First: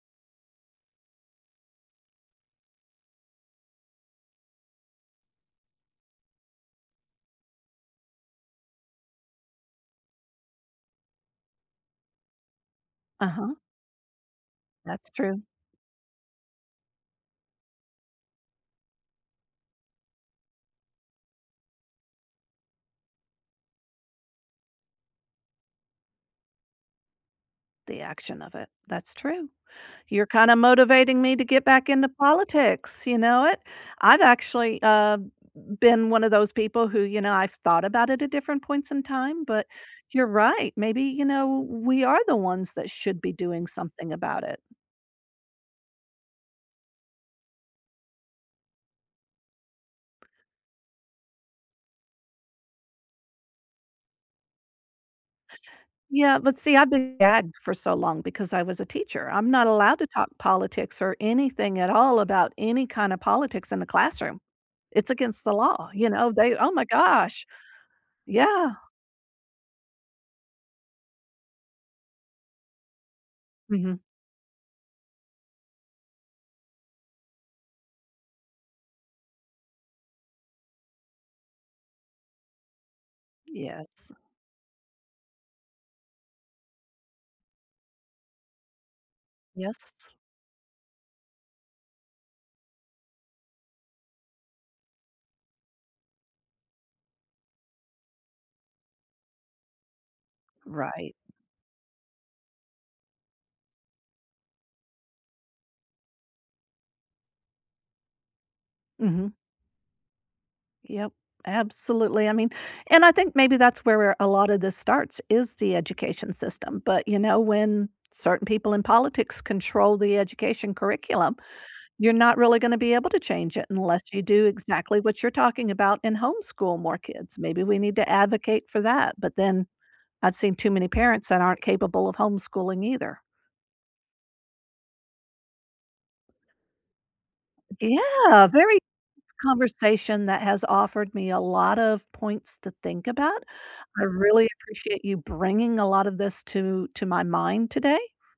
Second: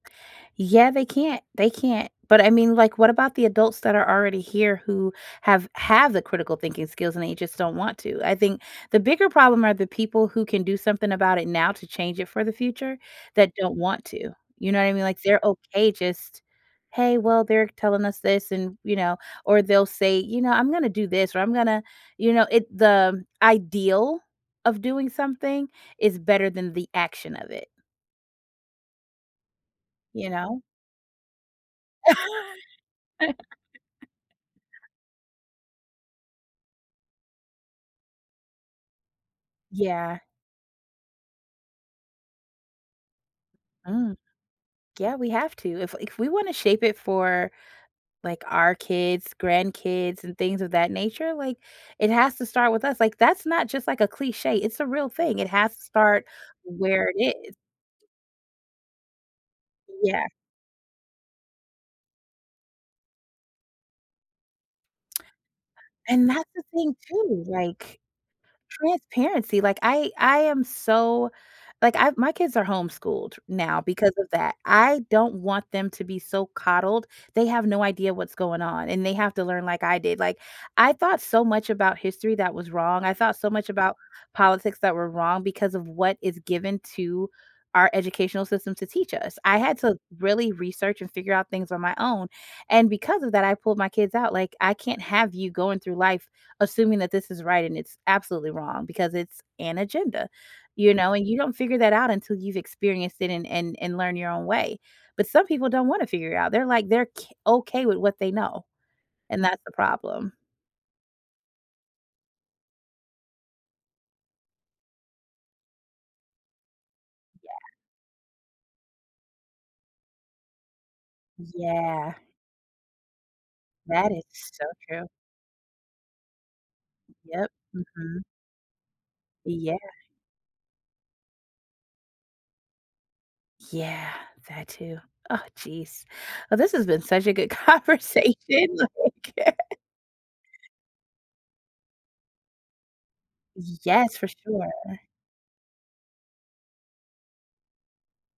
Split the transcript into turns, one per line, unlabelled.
Yeah, they can't they can't. But I mean, like, what about the adults that are already here who have have the critical thinking skills and they just don't want to? I think, the bigger problem are the people who can do something about it now to change it for the future, that
Uh-huh.
don't want to. You know what I mean?
That's
Like, they're
true.
okay, just, "Hey, well, they're telling us this," and, you know, or they'll say, you know, "I'm gonna do this or I'm gonna," you know, it the ideal of doing something is better than the action of it.
The action of it. That's true. You're
You
kinda
know?
motivating me to get back into politics. You know it? I've actually, uh, been one of those people who, you know, I've thought about it at different points in time, but
Yeah.
you're right. Maybe, you know, we are the ones that should be doing something
Hmm.
about it.
Yeah, we have to. If if we wanna shape it for, like, our kids, grandkids, and things of that nature, like, it has to start with us. Like, that's not just, like, a cliche, it's a real thing. It has to start
Yeah, but see, I've
where
been
it is.
gagged for so long because I was a teacher. I'm not allowed to
Yeah.
talk politics or anything at all about any kinda politics in the classroom. It's against the law. You
And
know,
that's
they
the
oh my
thing, too,
gosh.
like,
Yeah.
transparency. Like, I I am so, like, I my kids are homeschooled now
Mhm.
because of that. I don't want them to be so coddled, they have no idea what's going on, and they have to learn like I did. Like, I thought so much about history that was wrong. I thought so much about
Yes.
politics that were wrong because of what is given to our educational system to teach us. I had to
Yes.
really research and figure out things on my own, and because of that, I pulled my kids out, like, I can't have you going through life assuming that this is right and it's absolutely wrong because it's an agenda, you know?
Right.
And you don't figure that out until you've experienced it and and and learn your own way. But some people don't wanna figure it out. They're, like, they're k okay with what they know,
Mhm.
and that's the problem.
Yup, absolutely, I mean and I think maybe that's where where a lotta this starts, is the education system, but, you know,
Yeah.
when certain people in politics control the education curriculum,
Yeah.
you're not really gonna be able to change it unless
That
you
is
do
so
exactly
true.
what you're talking about and homeschool more kids.
Yep.
Maybe we need to
Mhm.
advocate for that but then
Yeah.
I've seen too many parents that aren't capable of homeschooling either.
Yeah, that too. Oh, jeez. Oh, this has been such a good
Yeah,
conversation,
very
like
conversation that has offered me a lot of points to think about. I
Yes, for
really
sure.
appreciate you bringing a lotta this to to my mind today.